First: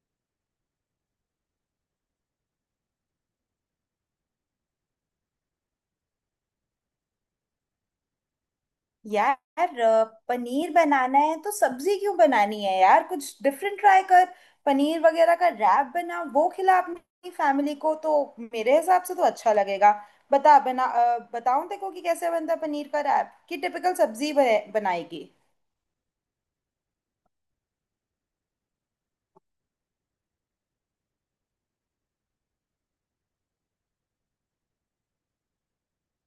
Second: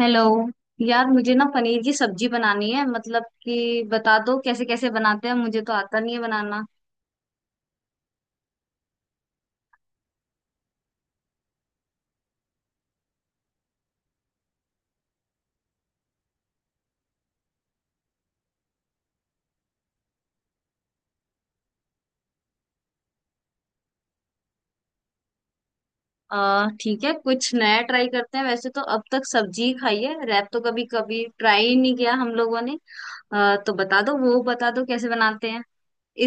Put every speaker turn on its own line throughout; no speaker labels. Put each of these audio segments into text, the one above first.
Hello. यार मुझे ना पनीर की सब्जी बनानी है, मतलब कि बता दो कैसे कैसे बनाते हैं, मुझे तो आता नहीं है बनाना।
यार, पनीर बनाना है तो सब्जी क्यों बनानी है। यार, कुछ डिफरेंट ट्राई कर। पनीर वगैरह का रैप बना, वो खिला अपनी फैमिली को तो मेरे हिसाब से तो अच्छा लगेगा। बता, बना, बताऊं देखो कि कैसे बनता है पनीर का रैप, कि टिपिकल सब्जी बनाएगी।
आ ठीक है, कुछ नया ट्राई करते हैं, वैसे तो अब तक सब्जी ही खाई है, रैप तो कभी कभी ट्राई ही नहीं किया हम लोगों ने। तो बता दो, वो बता दो कैसे बनाते हैं।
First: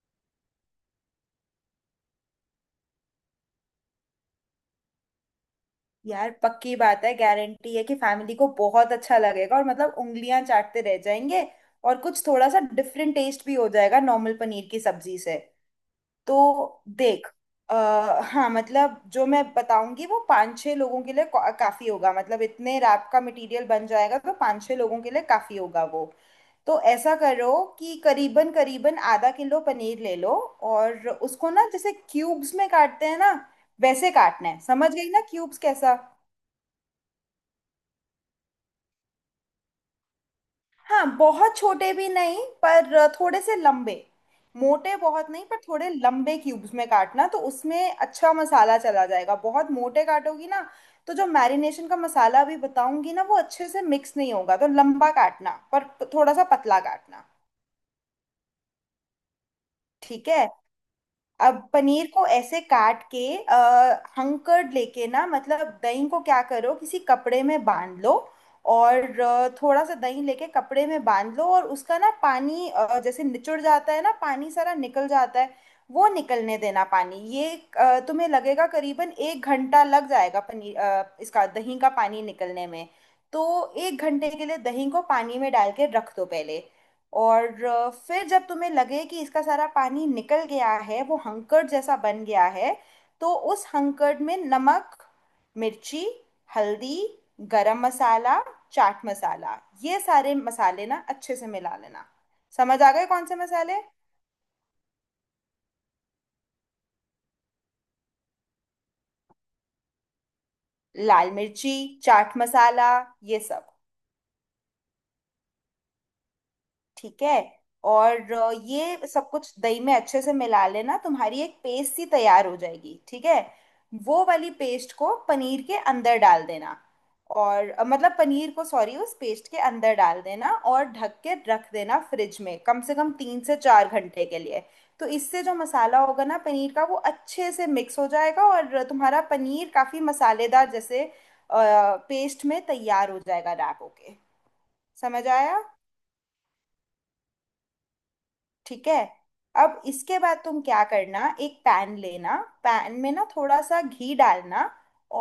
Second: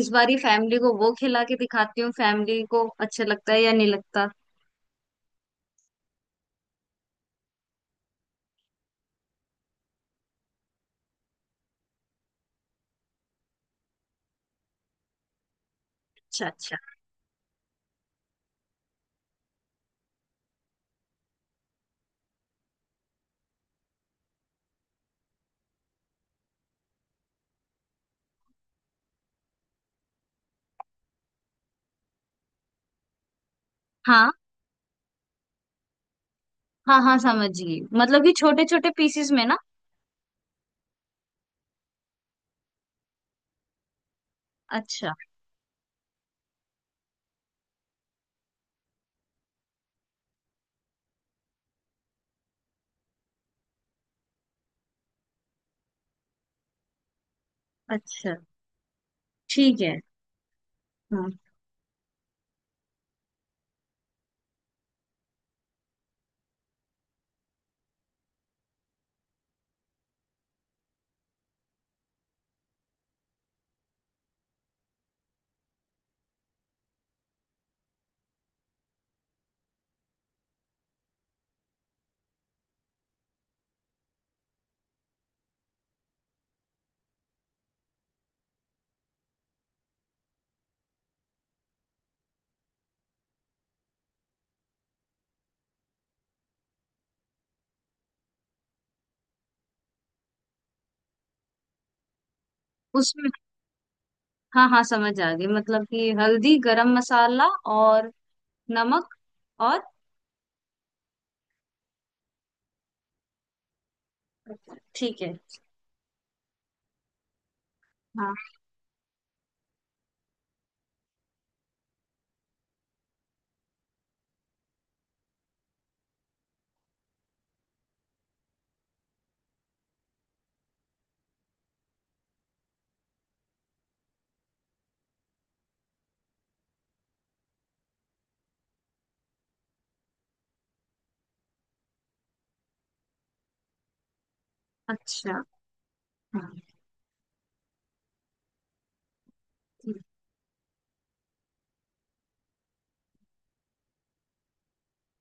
इस बार ही फैमिली को वो खिला के दिखाती हूँ, फैमिली को अच्छा लगता है या नहीं लगता।
यार पक्की बात है, गारंटी है कि फैमिली को बहुत अच्छा लगेगा और मतलब उंगलियां चाटते रह जाएंगे। और कुछ थोड़ा सा डिफरेंट टेस्ट भी हो जाएगा नॉर्मल पनीर की सब्जी से। तो
अच्छा, अच्छा।
देख। हाँ, मतलब जो मैं बताऊंगी वो पांच छह लोगों के लिए काफी होगा, मतलब इतने रैप का मटेरियल बन जाएगा, तो पांच छह लोगों के लिए काफी होगा वो। तो ऐसा करो कि करीबन करीबन आधा किलो पनीर ले लो, और उसको ना जैसे क्यूब्स में काटते हैं ना, वैसे
हाँ,
काटना है। समझ गई ना क्यूब्स कैसा?
हाँ, हाँ, समझ गई, मतलब कि छोटे छोटे पीसेस में ना।
हाँ। बहुत छोटे भी नहीं पर थोड़े से लंबे, मोटे
अच्छा,
बहुत नहीं पर थोड़े लंबे क्यूब्स में काटना, तो उसमें अच्छा मसाला चला जाएगा। बहुत मोटे काटोगी ना, तो जो मैरिनेशन का मसाला अभी बताऊंगी ना वो अच्छे से मिक्स नहीं होगा। तो लंबा काटना पर थोड़ा सा पतला काटना।
अच्छा। ठीक है।
ठीक है।
हाँ।
अब पनीर को ऐसे काट के हंकर्ड लेके ना, मतलब दही को क्या करो, किसी कपड़े में बांध लो। और थोड़ा सा दही लेके कपड़े में बांध लो, और उसका ना पानी जैसे निचुड़ जाता है ना, पानी सारा निकल जाता है। वो निकलने देना पानी ये। तुम्हें लगेगा करीबन 1 घंटा लग जाएगा, पनीर इसका दही का पानी निकलने में। तो 1 घंटे के लिए दही को पानी में डाल के रख दो पहले। और फिर जब तुम्हें लगे कि इसका सारा पानी निकल गया है, वो हंकड़ जैसा बन गया है। तो उस हंकड़ में नमक, मिर्ची, हल्दी, गरम मसाला, चाट मसाला, ये सारे मसाले ना अच्छे से मिला लेना। समझ आ गए कौन
उसमें
से मसाले?
हाँ, हाँ, समझ आ गई, मतलब कि हल्दी, गरम मसाला और नमक और
लाल मिर्ची, चाट मसाला, ये सब।
ठीक है।
ठीक है। और
हाँ।
ये सब कुछ दही में अच्छे से मिला लेना, तुम्हारी एक पेस्ट सी तैयार हो जाएगी। ठीक है। वो वाली पेस्ट को पनीर के अंदर डाल देना। और मतलब पनीर को, सॉरी, उस पेस्ट के अंदर डाल देना और ढक के रख देना फ्रिज में कम से कम 3 से 4 घंटे के लिए। तो इससे जो मसाला होगा ना पनीर का, वो अच्छे से मिक्स हो जाएगा और तुम्हारा पनीर काफी मसालेदार जैसे पेस्ट में तैयार हो जाएगा रैप होके। समझ
अच्छा।
आया?
हाँ।
ठीक है। अब
ठीक।
इसके बाद तुम क्या करना, एक पैन लेना। पैन में ना थोड़ा सा घी डालना।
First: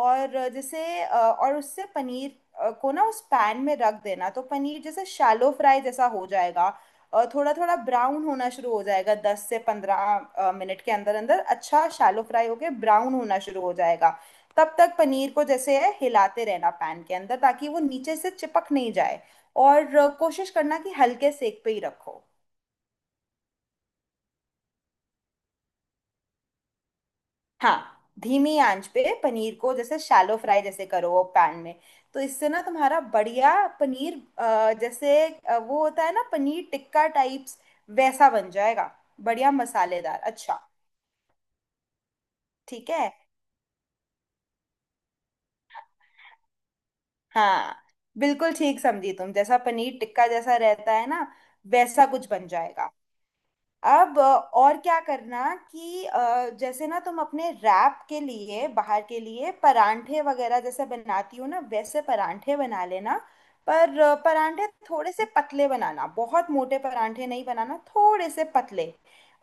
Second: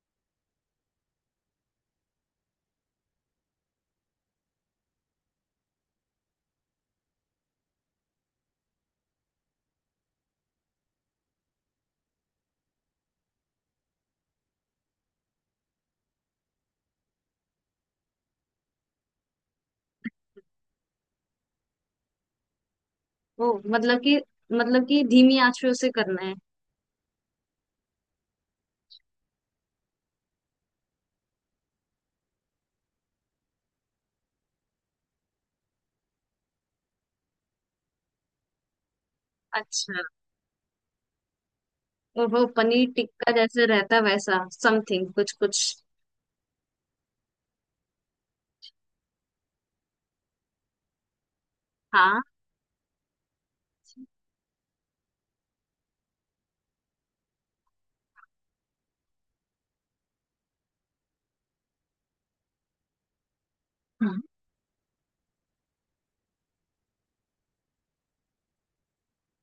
और जैसे और उससे पनीर को ना उस पैन में रख देना, तो पनीर जैसे शैलो फ्राई जैसा हो जाएगा। थोड़ा थोड़ा ब्राउन होना शुरू हो जाएगा, 10 से 15 मिनट के अंदर अंदर अच्छा शैलो फ्राई होके ब्राउन होना शुरू हो जाएगा। तब तक पनीर को जैसे है हिलाते रहना पैन के अंदर, ताकि वो नीचे से चिपक नहीं जाए। और कोशिश करना कि हल्के सेक पे ही रखो।
ओ, मतलब कि धीमी आंच पे उसे करना है।
हाँ, धीमी आंच पे पनीर को जैसे शैलो फ्राई जैसे करो वो पैन में। तो इससे ना तुम्हारा बढ़िया पनीर, जैसे वो होता है ना पनीर टिक्का टाइप्स, वैसा बन जाएगा। बढ़िया
अच्छा।
मसालेदार, अच्छा।
और वो
ठीक
पनीर
है।
टिक्का जैसे रहता है, वैसा समथिंग कुछ कुछ।
हाँ, बिल्कुल ठीक समझी तुम। जैसा पनीर टिक्का जैसा रहता है ना, वैसा
हाँ।
कुछ बन जाएगा। अब और क्या करना कि जैसे ना तुम अपने रैप के लिए बाहर के लिए परांठे वगैरह जैसे बनाती हो ना, वैसे परांठे बना लेना। पर
हाँ।
परांठे थोड़े से पतले बनाना, बहुत मोटे परांठे नहीं बनाना, थोड़े से पतले।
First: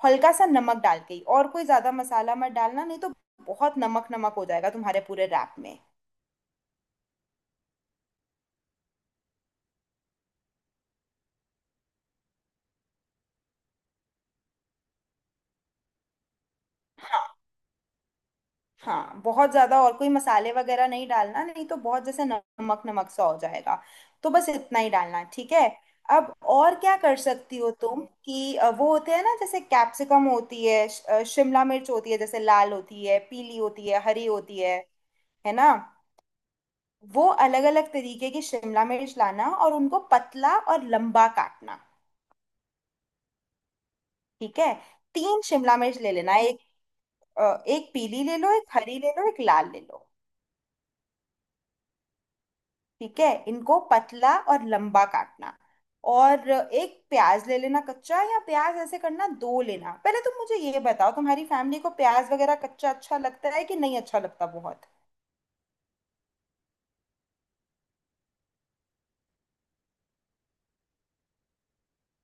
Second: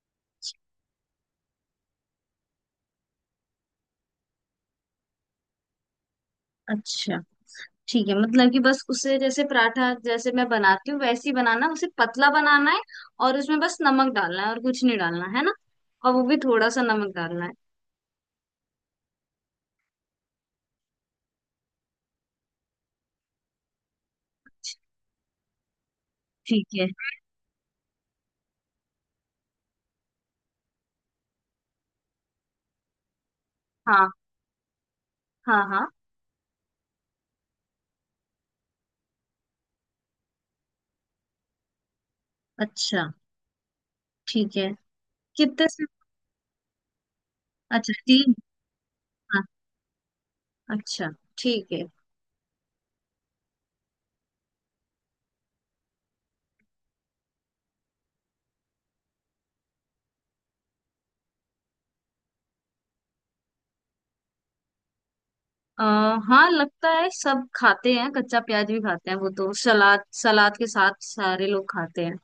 हल्का सा नमक डाल के ही, और कोई ज्यादा मसाला मत डालना, नहीं तो बहुत नमक नमक हो जाएगा तुम्हारे पूरे रैप में।
अच्छा। ठीक है, मतलब कि बस उसे जैसे पराठा जैसे मैं बनाती हूँ वैसे ही बनाना, उसे पतला बनाना है, और उसमें बस नमक डालना है और कुछ नहीं डालना है ना, और वो भी थोड़ा सा नमक डालना है।
हाँ, बहुत ज्यादा और कोई मसाले वगैरह नहीं डालना, नहीं तो बहुत जैसे नमक नमक सा हो जाएगा। तो बस इतना ही डालना, ठीक है। अब
ठीक
और
है।
क्या कर सकती हो तुम कि वो होते हैं ना, जैसे कैप्सिकम होती है, शिमला मिर्च होती है, जैसे लाल होती है, पीली होती है,
हाँ,
हरी होती है
हाँ,
ना।
हाँ।
वो अलग अलग तरीके की शिमला मिर्च लाना और उनको पतला और लंबा काटना।
अच्छा। ठीक
ठीक
है।
है। तीन
कितने
शिमला
से?
मिर्च ले लेना, एक
अच्छा,
पीली
तीन।
ले लो, एक हरी ले लो, एक
हाँ।
लाल ले लो।
अच्छा। ठीक है।
ठीक है, इनको पतला और लंबा काटना। और एक प्याज ले लेना कच्चा, या प्याज ऐसे करना दो लेना। पहले तुम मुझे ये बताओ, तुम्हारी फैमिली को प्याज वगैरह कच्चा अच्छा लगता है कि नहीं? अच्छा लगता बहुत,
आ, हाँ, लगता है, सब खाते हैं, कच्चा प्याज भी खाते हैं वो तो, सलाद सलाद के साथ सारे लोग खाते हैं।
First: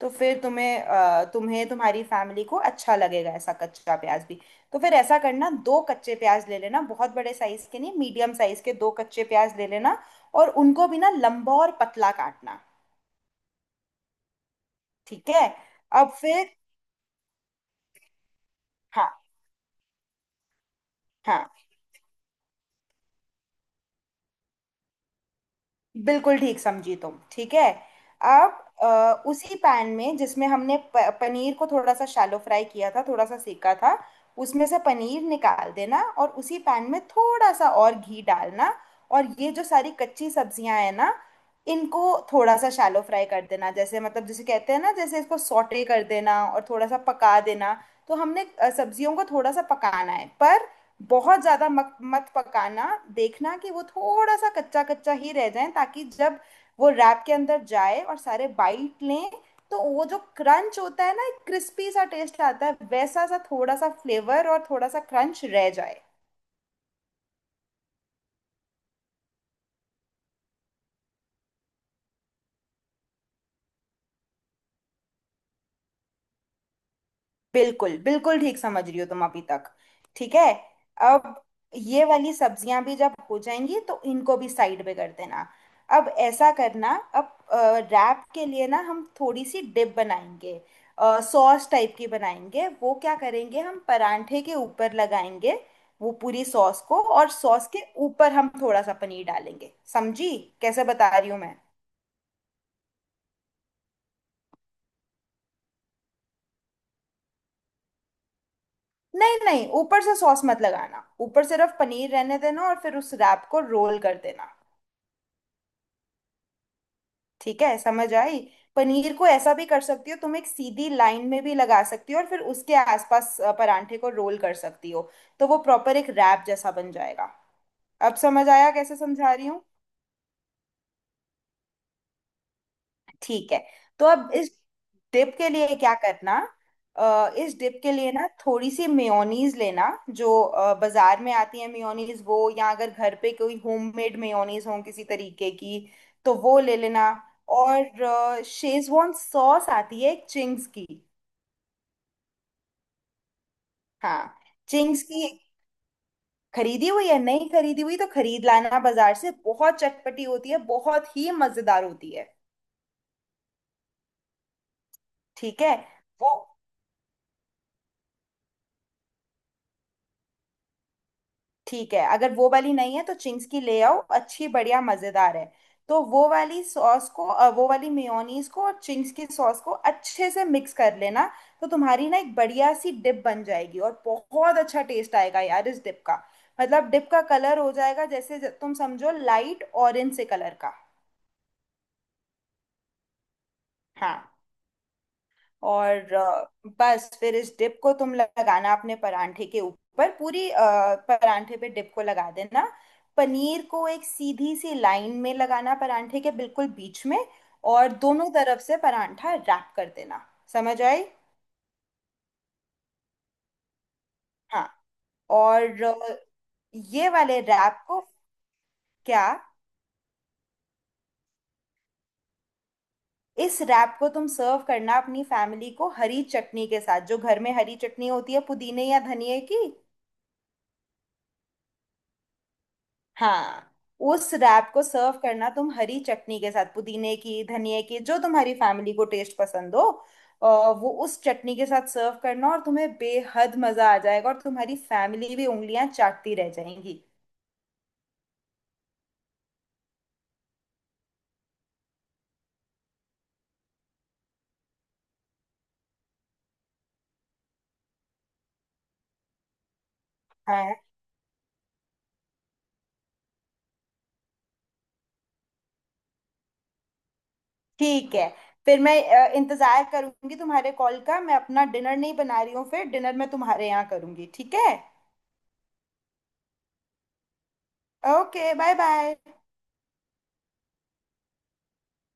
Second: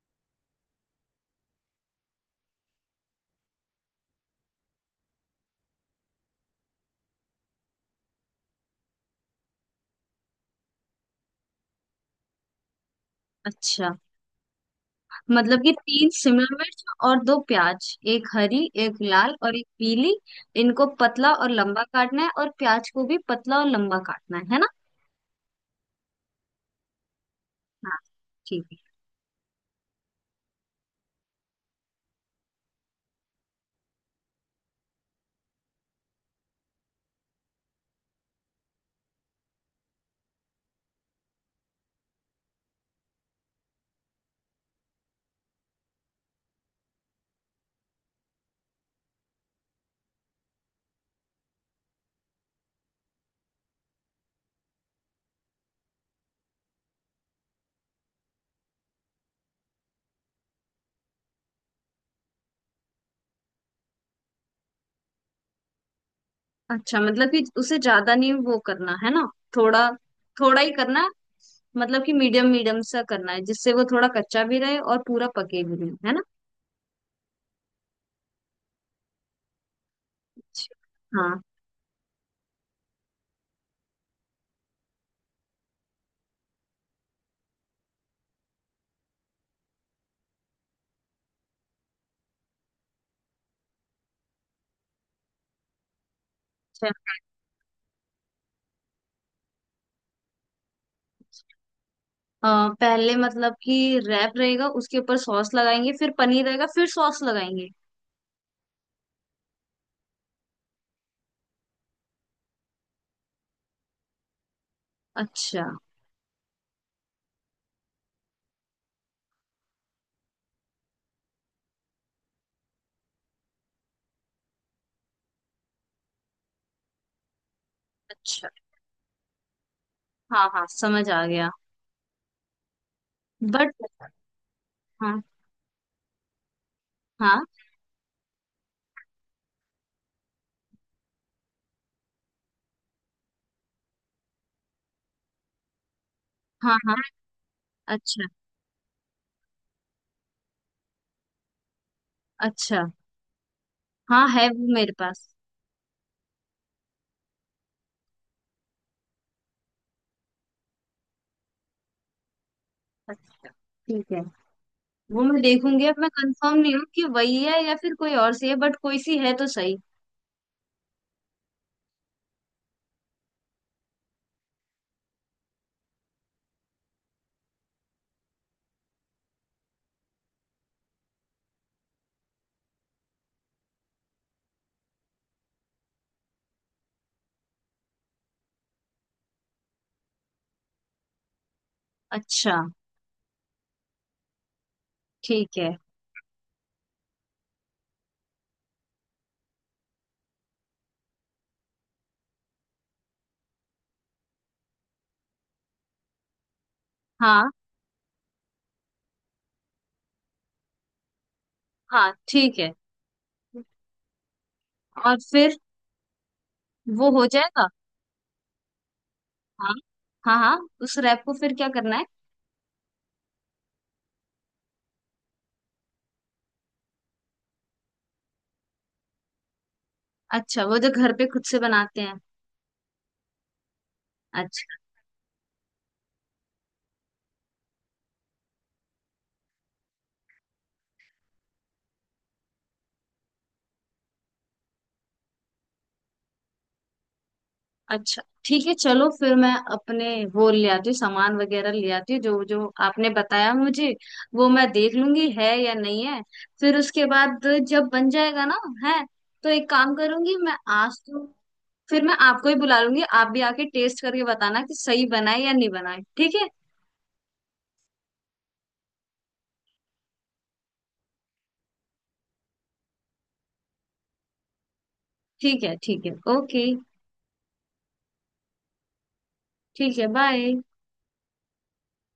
तो फिर तुम्हें तुम्हारी फैमिली को अच्छा लगेगा ऐसा कच्चा प्याज भी। तो फिर ऐसा करना, दो कच्चे प्याज ले लेना, बहुत बड़े साइज के नहीं, मीडियम साइज के दो कच्चे प्याज ले लेना, और उनको भी ना लंबा और पतला काटना।
अच्छा,
ठीक है।
मतलब कि तीन
अब फिर।
शिमला मिर्च और दो प्याज, एक हरी एक
हाँ
लाल और एक पीली। इनको पतला और
हाँ,
लंबा काटना है और प्याज को भी पतला और लंबा काटना है ना?
बिल्कुल ठीक समझी तुम। ठीक है।
हाँ,
अब
ठीक है।
उसी पैन में जिसमें हमने पनीर को थोड़ा सा शैलो फ्राई किया था, थोड़ा सा सेका था, उसमें से पनीर निकाल देना और उसी पैन में थोड़ा सा और घी डालना। और ये जो सारी कच्ची सब्जियां हैं ना, इनको थोड़ा सा शैलो फ्राई कर देना, जैसे मतलब जिसे कहते हैं ना, जैसे इसको सॉटे कर देना, और थोड़ा सा पका देना। तो हमने सब्जियों को थोड़ा सा पकाना है, पर बहुत ज्यादा मत पकाना। देखना कि वो थोड़ा सा कच्चा कच्चा ही रह जाए, ताकि जब वो रैप के अंदर जाए और सारे बाइट लें, तो वो जो क्रंच होता है ना, एक क्रिस्पी सा टेस्ट आता है, वैसा सा थोड़ा सा फ्लेवर और थोड़ा सा क्रंच रह जाए।
अच्छा, मतलब कि उसे ज्यादा नहीं वो करना है ना, थोड़ा, थोड़ा ही करना है, मतलब कि मीडियम मीडियम सा करना है, जिससे वो थोड़ा कच्चा भी रहे और पूरा पके भी नहीं, है ना?
बिल्कुल बिल्कुल ठीक समझ रही हो तुम अभी तक। ठीक है। अब
हाँ।
ये वाली सब्जियां भी जब हो जाएंगी, तो इनको भी साइड में कर देना। अब ऐसा करना। अब रैप के लिए ना हम थोड़ी सी डिप बनाएंगे, सॉस टाइप की बनाएंगे। वो क्या करेंगे, हम परांठे के ऊपर लगाएंगे वो पूरी सॉस
अच्छा।
को, और सॉस के ऊपर हम थोड़ा सा पनीर डालेंगे। समझी कैसे बता रही हूँ मैं?
पहले मतलब कि रैप रहेगा, उसके ऊपर सॉस लगाएंगे, फिर पनीर रहेगा, फिर सॉस लगाएंगे।
नहीं नहीं, ऊपर से सॉस मत लगाना, ऊपर सिर्फ पनीर रहने देना और फिर उस रैप को रोल कर देना।
अच्छा,
ठीक है, समझ आई? पनीर को ऐसा भी कर सकती हो तुम, एक सीधी लाइन में भी लगा सकती हो, और फिर उसके आसपास परांठे को रोल कर सकती हो। तो वो प्रॉपर एक रैप जैसा बन जाएगा। अब समझ
अच्छा।
आया कैसे समझा रही हूँ?
हाँ, हाँ, समझ आ गया।
ठीक है।
बट
तो अब इस
हाँ,
डिप के लिए क्या करना,
हाँ,
इस डिप के लिए ना थोड़ी सी मेयोनीज लेना, जो बाजार में आती है मेयोनीज वो, या अगर घर पे कोई होममेड मेयोनीज हो किसी तरीके की, तो वो
हाँ,
ले
हाँ।
लेना।
अच्छा,
और शेजवान सॉस आती है एक चिंग्स की।
अच्छा।
हाँ,
हाँ, है वो मेरे
चिंग्स की।
पास।
खरीदी हुई या नहीं खरीदी हुई तो खरीद लाना बाजार से, बहुत चटपटी होती है, बहुत ही मजेदार होती है।
अच्छा, ठीक है, वो मैं
ठीक है
देखूंगी, अब मैं
वो।
कंफर्म नहीं हूँ कि वही है या फिर कोई और सी है, बट कोई सी है तो सही।
ठीक है, अगर वो वाली नहीं है तो चिंग्स की ले आओ, अच्छी बढ़िया मजेदार है। तो वो वाली सॉस को, वो वाली मेयोनीज को और चिंग्स की सॉस को अच्छे से मिक्स कर लेना। तो तुम्हारी ना एक बढ़िया सी डिप बन जाएगी और बहुत अच्छा टेस्ट आएगा यार इस डिप का। मतलब डिप का कलर हो जाएगा जैसे तुम समझो लाइट ऑरेंज से कलर का।
अच्छा।
हाँ।
ठीक है।
और बस फिर इस डिप को तुम लगाना अपने परांठे के ऊपर पूरी, परांठे पे डिप को लगा देना। पनीर को एक सीधी सी लाइन में लगाना परांठे के बिल्कुल बीच में,
हाँ।
और दोनों तरफ से परांठा रैप कर देना। समझ आई?
हाँ, ठीक है।
हाँ।
और फिर
और ये
वो हो
वाले
जाएगा।
रैप को, क्या,
हाँ। हाँ, हाँ। उस रैप को फिर क्या करना है?
इस रैप को तुम सर्व करना अपनी फैमिली को हरी चटनी के साथ, जो घर में हरी चटनी होती है पुदीने या धनिए की।
अच्छा, वो जो घर पे खुद से बनाते हैं।
हाँ। उस
अच्छा।
रैप को सर्व करना तुम हरी चटनी के साथ पुदीने की धनिया की, जो तुम्हारी फैमिली को टेस्ट पसंद हो। अ, वो उस चटनी के साथ सर्व करना और तुम्हें बेहद मजा आ जाएगा और तुम्हारी फैमिली भी उंगलियां चाटती रह जाएंगी।
अच्छा, ठीक है, चलो फिर मैं अपने वो ले आती हूँ, सामान वगैरह ले आती हूँ जो जो आपने बताया मुझे, वो मैं देख लूंगी है या नहीं है। फिर उसके बाद जब बन जाएगा ना, है, तो एक काम करूंगी मैं
हाँ।
आज तो, फिर मैं आपको ही बुला लूंगी, आप भी आके टेस्ट करके बताना कि सही बना है या नहीं बना है। ठीक है?
ठीक है। फिर मैं इंतजार करूंगी तुम्हारे कॉल का। मैं अपना डिनर नहीं बना रही हूँ, फिर डिनर मैं तुम्हारे यहाँ करूंगी। ठीक है।
ठीक है, ठीक है, ओके।
Okay, bye bye.
ठीक है, बाय।